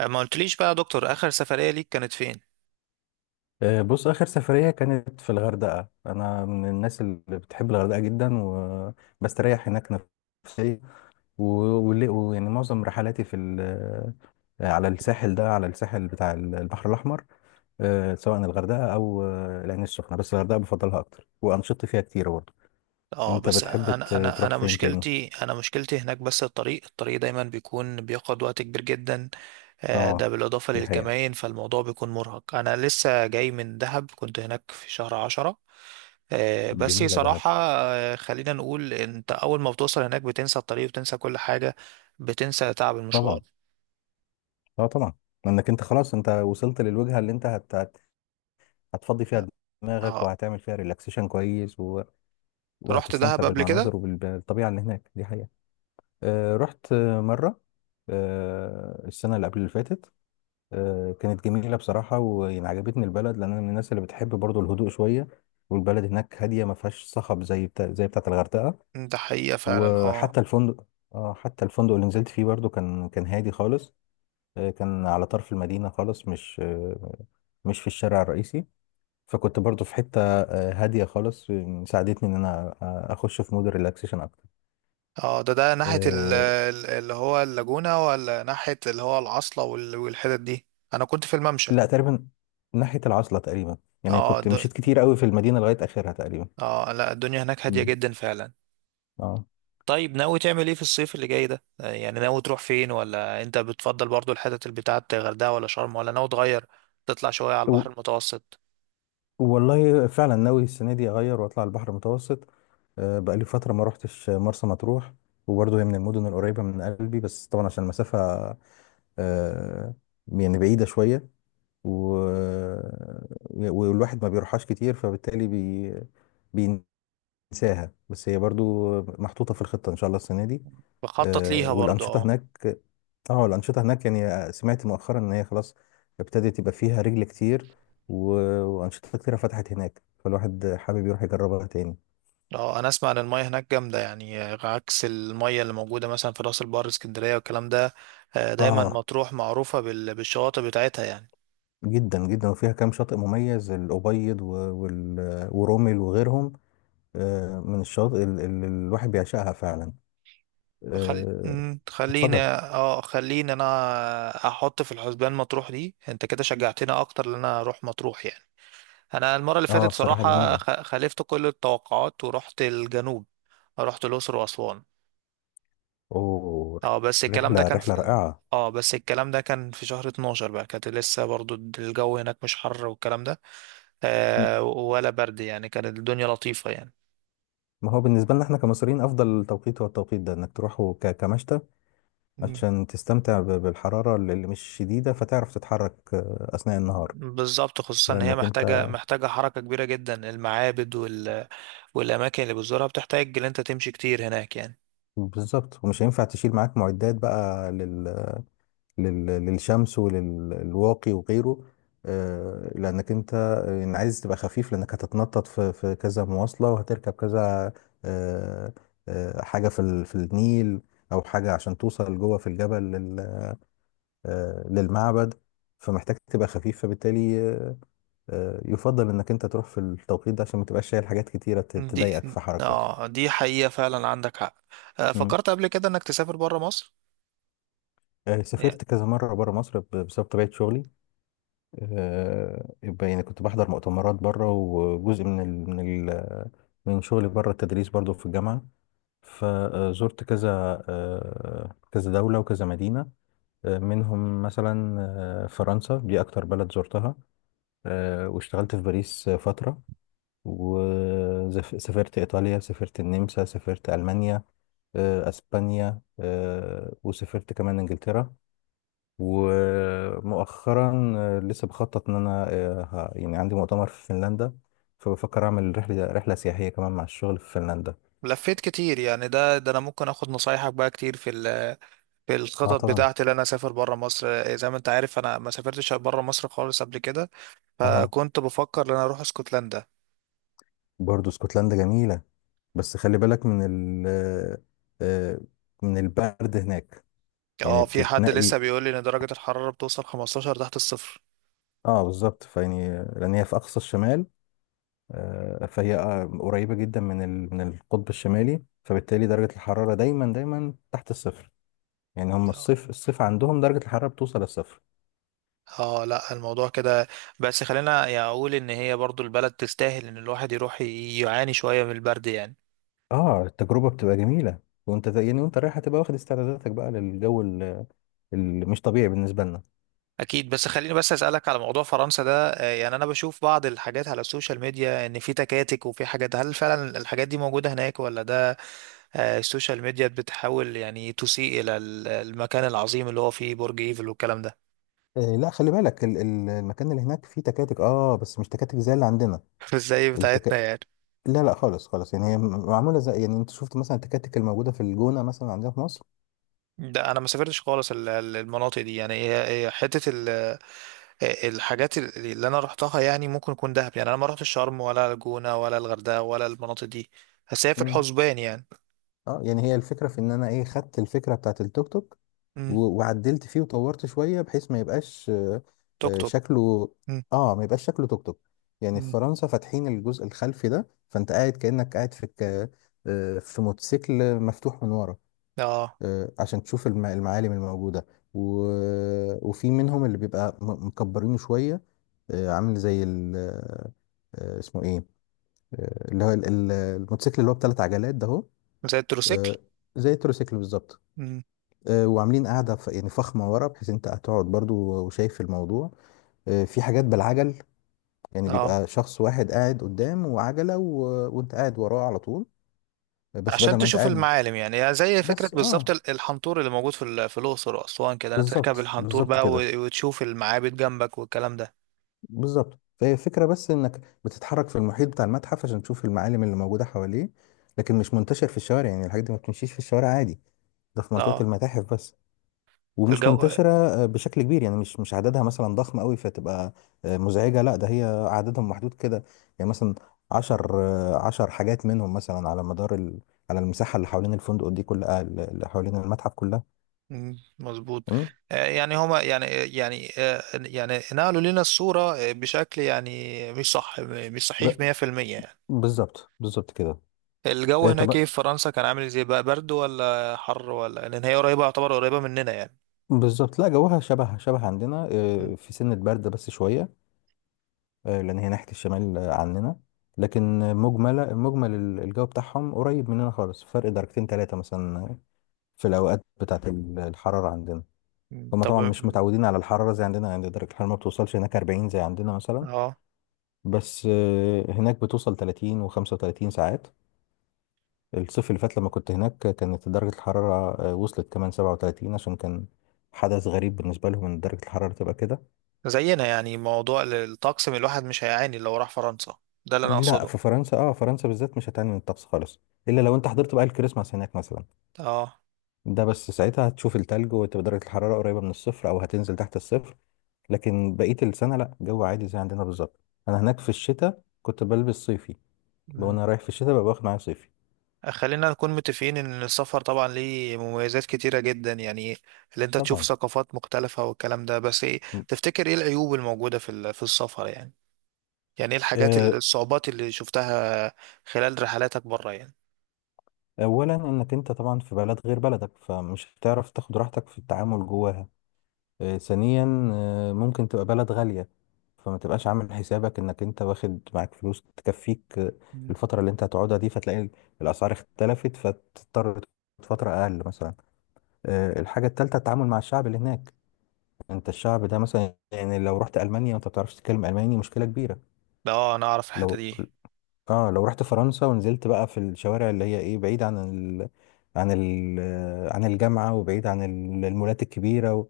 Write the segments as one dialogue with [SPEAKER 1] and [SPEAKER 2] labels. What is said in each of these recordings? [SPEAKER 1] ما قلتليش بقى يا دكتور اخر سفرية ليك كانت فين؟
[SPEAKER 2] بص، آخر سفرية كانت في الغردقة. أنا من الناس اللي بتحب الغردقة جدا وبستريح هناك نفسيا. و- ويعني معظم رحلاتي على الساحل ده، على الساحل بتاع البحر الأحمر. سواء الغردقة أو العين السخنة، بس الغردقة بفضلها أكتر، وأنشطتي فيها كتير برضه.
[SPEAKER 1] اه
[SPEAKER 2] أنت
[SPEAKER 1] بس
[SPEAKER 2] بتحب
[SPEAKER 1] انا انا
[SPEAKER 2] تروح
[SPEAKER 1] انا
[SPEAKER 2] فين تاني؟
[SPEAKER 1] مشكلتي، انا مشكلتي هناك بس الطريق دايما بيكون بياخد وقت كبير جدا.
[SPEAKER 2] أه،
[SPEAKER 1] ده بالاضافه
[SPEAKER 2] دي حقيقة.
[SPEAKER 1] للكمائن، فالموضوع بيكون مرهق. انا لسه جاي من دهب، كنت هناك في شهر عشرة. بس
[SPEAKER 2] جميلة دهب.
[SPEAKER 1] صراحه خلينا نقول انت اول ما بتوصل هناك بتنسى الطريق وبتنسى كل حاجه. بتنسى تعب المشوار.
[SPEAKER 2] طبعا. أه طبعا. لأنك أنت خلاص، أنت وصلت للوجهة اللي أنت هتفضي فيها دماغك،
[SPEAKER 1] اه،
[SPEAKER 2] وهتعمل فيها ريلاكسيشن كويس
[SPEAKER 1] رحت
[SPEAKER 2] وهتستمتع
[SPEAKER 1] دهب قبل كده؟
[SPEAKER 2] بالمناظر وبالطبيعة اللي هناك. دي حقيقة. آه، رحت مرة. آه، السنة اللي قبل اللي فاتت. آه، كانت جميلة بصراحة، ويعني عجبتني البلد لأن أنا من الناس اللي بتحب برضو الهدوء شوية. والبلد هناك هادية، ما فيهاش صخب زي بتاعة الغردقة.
[SPEAKER 1] ده حقيقه فعلا، اه.
[SPEAKER 2] وحتى الفندق، اه حتى الفندق اللي نزلت فيه برضو كان هادي خالص. كان على طرف المدينة خالص، مش في الشارع الرئيسي. فكنت برضو في حتة هادية خالص، ساعدتني إن أنا أخش في مود الريلاكسيشن أكتر.
[SPEAKER 1] اه، ده ناحية
[SPEAKER 2] آه،
[SPEAKER 1] اللي هو اللاجونة، ولا ناحية اللي هو العاصلة وال- والحتت دي؟ انا كنت في الممشى.
[SPEAKER 2] لا، تقريبا ناحية العزلة تقريبا.
[SPEAKER 1] اه
[SPEAKER 2] يعني كنت
[SPEAKER 1] د...
[SPEAKER 2] مشيت كتير قوي في المدينة لغاية آخرها تقريبا.
[SPEAKER 1] اه لا، الدنيا هناك هادية
[SPEAKER 2] مم.
[SPEAKER 1] جدا فعلا.
[SPEAKER 2] اه.
[SPEAKER 1] طيب، ناوي تعمل ايه في الصيف اللي جاي ده؟ يعني ناوي تروح فين، ولا انت بتفضل برضو الحتت اللي بتاعت غردقة ولا شرم، ولا ناوي تغير تطلع شوية على
[SPEAKER 2] و-
[SPEAKER 1] البحر المتوسط؟
[SPEAKER 2] والله فعلا ناوي السنة دي أغير وأطلع البحر المتوسط. آه، بقالي فترة ما روحتش مرسى مطروح، وبرضه هي من المدن القريبة من قلبي، بس طبعا عشان المسافة آه، يعني بعيدة شوية و... والواحد ما بيروحهاش كتير، فبالتالي بي... انساها، بس هي برضو محطوطة في الخطة إن شاء الله السنة دي.
[SPEAKER 1] بخطط ليها برضو،
[SPEAKER 2] والأنشطة
[SPEAKER 1] اه.
[SPEAKER 2] هناك، اه الأنشطة هناك يعني سمعت مؤخرا إن هي خلاص ابتدت، يبقى فيها رجل كتير وأنشطة كتيرة فتحت هناك، فالواحد حابب يروح يجربها تاني.
[SPEAKER 1] اه، انا اسمع ان المية هناك جامدة يعني، عكس المية اللي موجودة مثلا في راس البر، اسكندرية، والكلام ده. دايما
[SPEAKER 2] اه،
[SPEAKER 1] مطروح معروفة بالشواطئ بتاعتها يعني.
[SPEAKER 2] جدا جدا. وفيها كام شاطئ مميز: الأبيض ورمل وغيرهم. من الشاطئ اللي الواحد بيعشقها فعلا.
[SPEAKER 1] خل...
[SPEAKER 2] آه،
[SPEAKER 1] مم، خليني
[SPEAKER 2] اتفضل.
[SPEAKER 1] اه، خليني انا احط في الحسبان مطروح دي. انت كده شجعتني اكتر ان انا اروح مطروح يعني. انا المره اللي
[SPEAKER 2] اه
[SPEAKER 1] فاتت
[SPEAKER 2] بصراحة
[SPEAKER 1] صراحه
[SPEAKER 2] جميلة.
[SPEAKER 1] خ... خالفت كل التوقعات ورحت الجنوب. رحت الاقصر واسوان.
[SPEAKER 2] اوه.
[SPEAKER 1] اه بس الكلام ده
[SPEAKER 2] الرحلة
[SPEAKER 1] كان
[SPEAKER 2] رحلة
[SPEAKER 1] في...
[SPEAKER 2] رائعة.
[SPEAKER 1] اه بس الكلام ده كان في شهر 12 بقى، كانت لسه برضو الجو هناك مش حر والكلام ده. آه، ولا برد يعني، كانت الدنيا لطيفه يعني.
[SPEAKER 2] ما هو بالنسبة لنا احنا كمصريين أفضل توقيت هو التوقيت ده، إنك تروحه كمشتى،
[SPEAKER 1] مم.
[SPEAKER 2] عشان تستمتع بالحرارة اللي مش شديدة، فتعرف تتحرك أثناء النهار.
[SPEAKER 1] بالظبط، خصوصا ان هي
[SPEAKER 2] لأنك أنت
[SPEAKER 1] محتاجه حركه كبيره جدا. المعابد وال والأماكن اللي بتزورها بتحتاج إن أنت تمشي كتير هناك يعني.
[SPEAKER 2] بالظبط، ومش هينفع تشيل معاك معدات بقى للشمس وللواقي وغيره. لأنك أنت عايز تبقى خفيف، لأنك هتتنطط في كذا مواصلة، وهتركب كذا آه، حاجة في النيل، أو حاجة عشان توصل جوه في الجبل، للمعبد. فمحتاج تبقى خفيف، فبالتالي يفضل انك انت تروح في التوقيت ده، عشان ما تبقاش شايل حاجات كتيره
[SPEAKER 1] دي
[SPEAKER 2] تضايقك في حركه.
[SPEAKER 1] آه، دي حقيقة فعلا، عندك حق.
[SPEAKER 2] مم.
[SPEAKER 1] فكرت قبل كده إنك تسافر برا مصر؟ يعني
[SPEAKER 2] سافرت كذا مره بره مصر بسبب طبيعه شغلي. يبقى يعني كنت بحضر مؤتمرات بره، وجزء من شغلي بره التدريس برضو في الجامعه. فزرت كذا، كذا دوله وكذا مدينه. منهم مثلا فرنسا، دي اكتر بلد زرتها. واشتغلت في باريس فتره، وسافرت إيطاليا، سافرت النمسا، سافرت ألمانيا، أسبانيا، وسافرت كمان إنجلترا. ومؤخرا لسه بخطط إن أنا يعني عندي مؤتمر في فنلندا، فبفكر أعمل رحلة سياحية كمان مع الشغل في فنلندا.
[SPEAKER 1] لفيت كتير يعني. ده أنا ممكن آخد نصايحك بقى كتير في
[SPEAKER 2] اه
[SPEAKER 1] الخطط
[SPEAKER 2] طبعا.
[SPEAKER 1] بتاعتي اللي أنا أسافر برا مصر. زي ما أنت عارف أنا ما سافرتش برا مصر خالص قبل كده،
[SPEAKER 2] اه
[SPEAKER 1] فكنت بفكر إن أنا أروح اسكتلندا.
[SPEAKER 2] برضو اسكتلندا جميلة، بس خلي بالك من ال آه، آه، من البرد هناك، يعني
[SPEAKER 1] اه، في حد
[SPEAKER 2] تتنقي.
[SPEAKER 1] لسه بيقول لي إن درجة الحرارة بتوصل 15 تحت الصفر.
[SPEAKER 2] اه بالظبط، فيعني لأن هي في أقصى الشمال، فهي قريبة جدا من القطب الشمالي، فبالتالي درجة الحرارة دايما دايما تحت الصفر. يعني هم
[SPEAKER 1] آه.
[SPEAKER 2] الصيف الصيف عندهم درجة الحرارة بتوصل للصفر.
[SPEAKER 1] اه لا، الموضوع كده. بس خلينا يعني اقول ان هي برضو البلد تستاهل ان الواحد يروح ي- يعاني شوية من البرد يعني.
[SPEAKER 2] اه التجربة بتبقى جميلة. وانت يعني وانت رايح هتبقى واخد استعداداتك بقى للجو اللي مش طبيعي بالنسبة لنا.
[SPEAKER 1] اكيد. بس خليني بس اسالك على موضوع فرنسا ده. يعني انا بشوف بعض الحاجات على السوشيال ميديا ان في تكاتك وفي حاجات. هل فعلا الحاجات دي موجودة هناك، ولا ده السوشيال ميديا بتحاول يعني تسيء الى ال- المكان العظيم اللي هو فيه برج ايفل والكلام ده؟
[SPEAKER 2] آه، لا، خلي بالك المكان اللي هناك فيه تكاتك، اه بس مش تكاتك زي اللي عندنا.
[SPEAKER 1] ازاي بتاعتنا
[SPEAKER 2] التك...
[SPEAKER 1] يعني؟
[SPEAKER 2] لا لا، خالص خالص، يعني هي معمولة زي، يعني انت شفت مثلا التكاتك الموجودة في الجونة مثلا عندنا في مصر.
[SPEAKER 1] ده انا ما سافرتش خالص المناطق دي يعني. هي حتة الحاجات اللي اللي انا رحتها يعني ممكن يكون دهب يعني. انا ما رحتش شرم ولا الجونة ولا الغردقة ولا المناطق دي، بس هي في
[SPEAKER 2] مم.
[SPEAKER 1] الحسبان يعني.
[SPEAKER 2] اه يعني هي الفكرة في ان انا ايه خدت الفكرة بتاعت التوك توك
[SPEAKER 1] امم.
[SPEAKER 2] وعدلت فيه وطورت شوية بحيث ما يبقاش
[SPEAKER 1] توك توك.
[SPEAKER 2] شكله.
[SPEAKER 1] امم.
[SPEAKER 2] اه ما يبقاش شكله توك توك. يعني في
[SPEAKER 1] أمم.
[SPEAKER 2] فرنسا فاتحين الجزء الخلفي ده، فانت قاعد كأنك قاعد في في موتوسيكل مفتوح من ورا،
[SPEAKER 1] اه،
[SPEAKER 2] عشان تشوف المعالم الموجودة و... وفي منهم اللي بيبقى مكبرينه شوية، عامل زي ال... آه، اسمه ايه، اللي هو الموتوسيكل اللي هو بثلاث عجلات ده اهو.
[SPEAKER 1] زي التروسيكل.
[SPEAKER 2] آه، زي التروسيكل بالظبط.
[SPEAKER 1] امم.
[SPEAKER 2] وعاملين قاعدة يعني فخمة ورا، بحيث انت هتقعد برضو وشايف الموضوع. في حاجات بالعجل، يعني
[SPEAKER 1] اه،
[SPEAKER 2] بيبقى شخص واحد قاعد قدام وعجلة وانت قاعد وراه على طول، بس بدل
[SPEAKER 1] عشان
[SPEAKER 2] ما انت
[SPEAKER 1] تشوف
[SPEAKER 2] قاعد.
[SPEAKER 1] المعالم يعني. يعني زي فكرة
[SPEAKER 2] بس
[SPEAKER 1] بالظبط
[SPEAKER 2] اه
[SPEAKER 1] الحنطور اللي موجود في الأقصر وأسوان كده. أنا تركب
[SPEAKER 2] بالظبط
[SPEAKER 1] الحنطور
[SPEAKER 2] بالظبط
[SPEAKER 1] بقى
[SPEAKER 2] كده.
[SPEAKER 1] و- وتشوف المعابد جنبك والكلام ده.
[SPEAKER 2] بالظبط، فهي فكرة بس انك بتتحرك في المحيط بتاع المتحف عشان تشوف المعالم اللي موجودة حواليه. لكن مش منتشر في الشوارع، يعني الحاجات دي ما بتمشيش في الشوارع عادي. ده في منطقة
[SPEAKER 1] اه.
[SPEAKER 2] المتاحف بس ومش
[SPEAKER 1] الجو
[SPEAKER 2] منتشرة بشكل كبير، يعني مش عددها مثلا ضخم قوي، فتبقى مزعجة. لا، ده هي عددهم محدود كده، يعني مثلا عشر عشر حاجات منهم مثلا على مدار على المساحة اللي حوالين الفندق دي كلها، اللي حوالين المتحف كلها.
[SPEAKER 1] مم، مظبوط.
[SPEAKER 2] مم.
[SPEAKER 1] يعني هما يعني آه، يعني آه، يعني نقلوا لنا الصورة بشكل يعني مش صحيح
[SPEAKER 2] ب...
[SPEAKER 1] 100% يعني.
[SPEAKER 2] بالظبط بالظبط كده.
[SPEAKER 1] الجو هناك ايه
[SPEAKER 2] طب
[SPEAKER 1] في فرنسا كان عامل ازاي؟ بقى برد ولا حر، ولا لان هي قريبة، يعتبر قريبة مننا يعني؟
[SPEAKER 2] بالظبط، لا جوها شبه شبه عندنا،
[SPEAKER 1] مم،
[SPEAKER 2] في سنة برد بس شوية، لأن هي ناحية الشمال عننا. لكن مجمل مجمل الجو بتاعهم قريب مننا خالص، فرق درجتين ثلاثة مثلا، في الأوقات بتاعة الحرارة عندنا.
[SPEAKER 1] مم،
[SPEAKER 2] هما
[SPEAKER 1] طب.
[SPEAKER 2] طبعا مش
[SPEAKER 1] مم،
[SPEAKER 2] متعودين على الحرارة زي عندنا، يعني درجة الحرارة ما بتوصلش هناك 40 زي عندنا مثلا،
[SPEAKER 1] اه،
[SPEAKER 2] بس هناك بتوصل 30 و35 ساعات. الصيف اللي فات لما كنت هناك كانت درجة الحرارة وصلت كمان 37، عشان كان حدث غريب بالنسبة لهم ان درجة الحرارة تبقى كده.
[SPEAKER 1] زينا يعني. موضوع الطقس من الواحد مش هيعاني لو راح فرنسا، ده اللي انا
[SPEAKER 2] لا،
[SPEAKER 1] اقصده.
[SPEAKER 2] في فرنسا اه فرنسا بالذات مش هتعاني من الطقس خالص، الا لو انت حضرت بقى الكريسماس هناك مثلا.
[SPEAKER 1] اه،
[SPEAKER 2] ده بس ساعتها هتشوف التلج، وتبقى درجة الحرارة قريبة من الصفر او هتنزل تحت الصفر. لكن بقية السنة لا، جو عادي زي عندنا بالظبط. أنا هناك في الشتاء كنت بلبس صيفي، وأنا رايح في الشتاء ببقى باخد معايا صيفي.
[SPEAKER 1] خلينا نكون متفقين ان السفر طبعا ليه مميزات كتيرة جدا يعني، اللي انت تشوف
[SPEAKER 2] طبعا.
[SPEAKER 1] ثقافات مختلفة والكلام ده. بس ايه
[SPEAKER 2] م-
[SPEAKER 1] تفتكر ايه العيوب الموجودة في السفر يعني؟ يعني ايه الحاجات
[SPEAKER 2] آه،
[SPEAKER 1] ال- الصعوبات اللي شفتها خلال رحلاتك بره يعني؟
[SPEAKER 2] أولا، إنك أنت طبعا في بلد غير بلدك، فمش هتعرف تاخد راحتك في التعامل جواها. ثانيا ممكن تبقى بلد غالية، فما تبقاش عامل حسابك إنك أنت واخد معاك فلوس تكفيك
[SPEAKER 1] مم.
[SPEAKER 2] الفترة اللي أنت هتقعدها دي، فتلاقي الأسعار اختلفت، فتضطر تقعد فترة أقل مثلا. الحاجة التالتة، التعامل مع الشعب اللي هناك. انت الشعب ده مثلا يعني لو رحت المانيا وانت ما بتعرفش تتكلم الماني مشكله كبيره.
[SPEAKER 1] ده اه، انا اعرف الحتة
[SPEAKER 2] لو
[SPEAKER 1] دي
[SPEAKER 2] اه لو رحت فرنسا ونزلت بقى في الشوارع اللي هي ايه، بعيد عن ال... عن ال... عن الجامعه وبعيد عن المولات الكبيره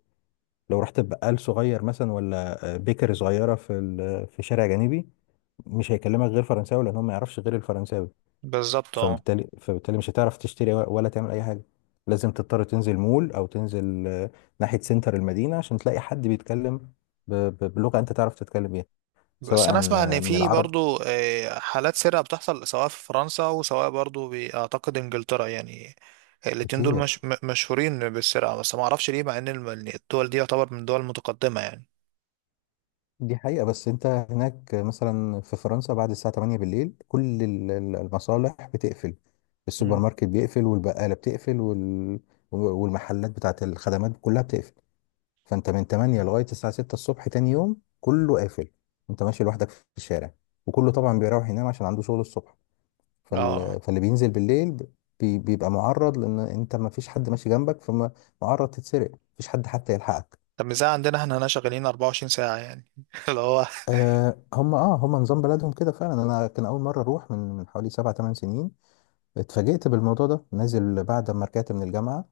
[SPEAKER 2] لو رحت بقال صغير مثلا، ولا بيكر صغيره في شارع جانبي، مش هيكلمك غير فرنساوي، لان هو ما يعرفش غير الفرنساوي.
[SPEAKER 1] بالظبط. اه،
[SPEAKER 2] فبالتالي مش هتعرف تشتري ولا تعمل اي حاجه. لازم تضطر تنزل مول او تنزل ناحيه سنتر المدينه عشان تلاقي حد بيتكلم بلغه انت تعرف تتكلم بيها. سواء
[SPEAKER 1] بس انا اسمع ان
[SPEAKER 2] من
[SPEAKER 1] في
[SPEAKER 2] العرب
[SPEAKER 1] برضو حالات سرقة بتحصل، سواء في فرنسا وسواء برضو بأعتقد انجلترا يعني. الاتنين دول
[SPEAKER 2] كتير.
[SPEAKER 1] مش م- مشهورين بالسرقة، بس ما اعرفش ليه، مع ان الم- الدول دي يعتبر من دول متقدمة يعني.
[SPEAKER 2] دي حقيقه، بس انت هناك مثلا في فرنسا بعد الساعه 8 بالليل كل المصالح بتقفل، السوبر
[SPEAKER 1] مم.
[SPEAKER 2] ماركت بيقفل والبقاله بتقفل والمحلات بتاعت الخدمات كلها بتقفل. فانت من 8 لغايه الساعه 6 الصبح تاني يوم كله قافل. انت ماشي لوحدك في الشارع، وكله طبعا بيروح ينام عشان عنده شغل الصبح.
[SPEAKER 1] اه،
[SPEAKER 2] فاللي بينزل بالليل بيبقى معرض، لان انت ما فيش حد ماشي جنبك، فمعرض تتسرق مفيش حد حتى يلحقك.
[SPEAKER 1] طب مش زي عندنا احنا هنا شغالين 24 ساعة يعني اللي هو
[SPEAKER 2] أه هم نظام بلدهم كده فعلا. انا كان اول مره اروح من حوالي سبع ثمان سنين، اتفاجئت بالموضوع ده. نازل بعد ما رجعت من الجامعه،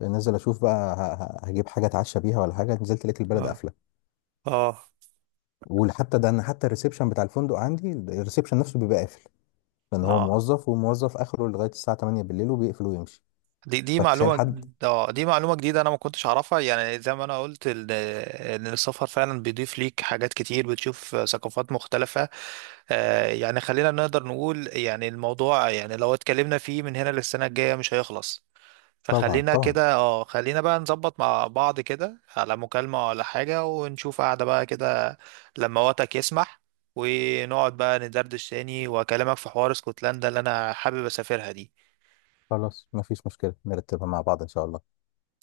[SPEAKER 2] نازل اشوف بقى هجيب حاجه اتعشى بيها ولا حاجه، نزلت لقيت البلد
[SPEAKER 1] اه
[SPEAKER 2] قافله.
[SPEAKER 1] اه
[SPEAKER 2] وحتى ده انا حتى الريسبشن بتاع الفندق عندي، الريسبشن نفسه بيبقى قافل، لان هو
[SPEAKER 1] اه.
[SPEAKER 2] موظف، وموظف اخره لغايه الساعه 8 بالليل وبيقفل ويمشي.
[SPEAKER 1] دي دي
[SPEAKER 2] فتخيل
[SPEAKER 1] معلومة.
[SPEAKER 2] حد.
[SPEAKER 1] اه، دي معلومة جديدة انا ما كنتش اعرفها يعني. زي ما انا قلت ال- ان السفر فعلا بيضيف ليك حاجات كتير، بتشوف ثقافات مختلفة. آه، يعني خلينا نقدر نقول يعني الموضوع، يعني لو اتكلمنا فيه من هنا للسنة الجاية مش هيخلص.
[SPEAKER 2] طبعا
[SPEAKER 1] فخلينا
[SPEAKER 2] طبعا.
[SPEAKER 1] كده اه، خلينا بقى نظبط مع بعض كده على مكالمة ولا حاجة ونشوف قعدة بقى كده لما وقتك يسمح، ونقعد بقى ندردش تاني واكلمك في حوار اسكتلندا اللي انا حابب اسافرها دي.
[SPEAKER 2] خلاص مفيش مشكله، نرتبها مع بعض ان شاء الله.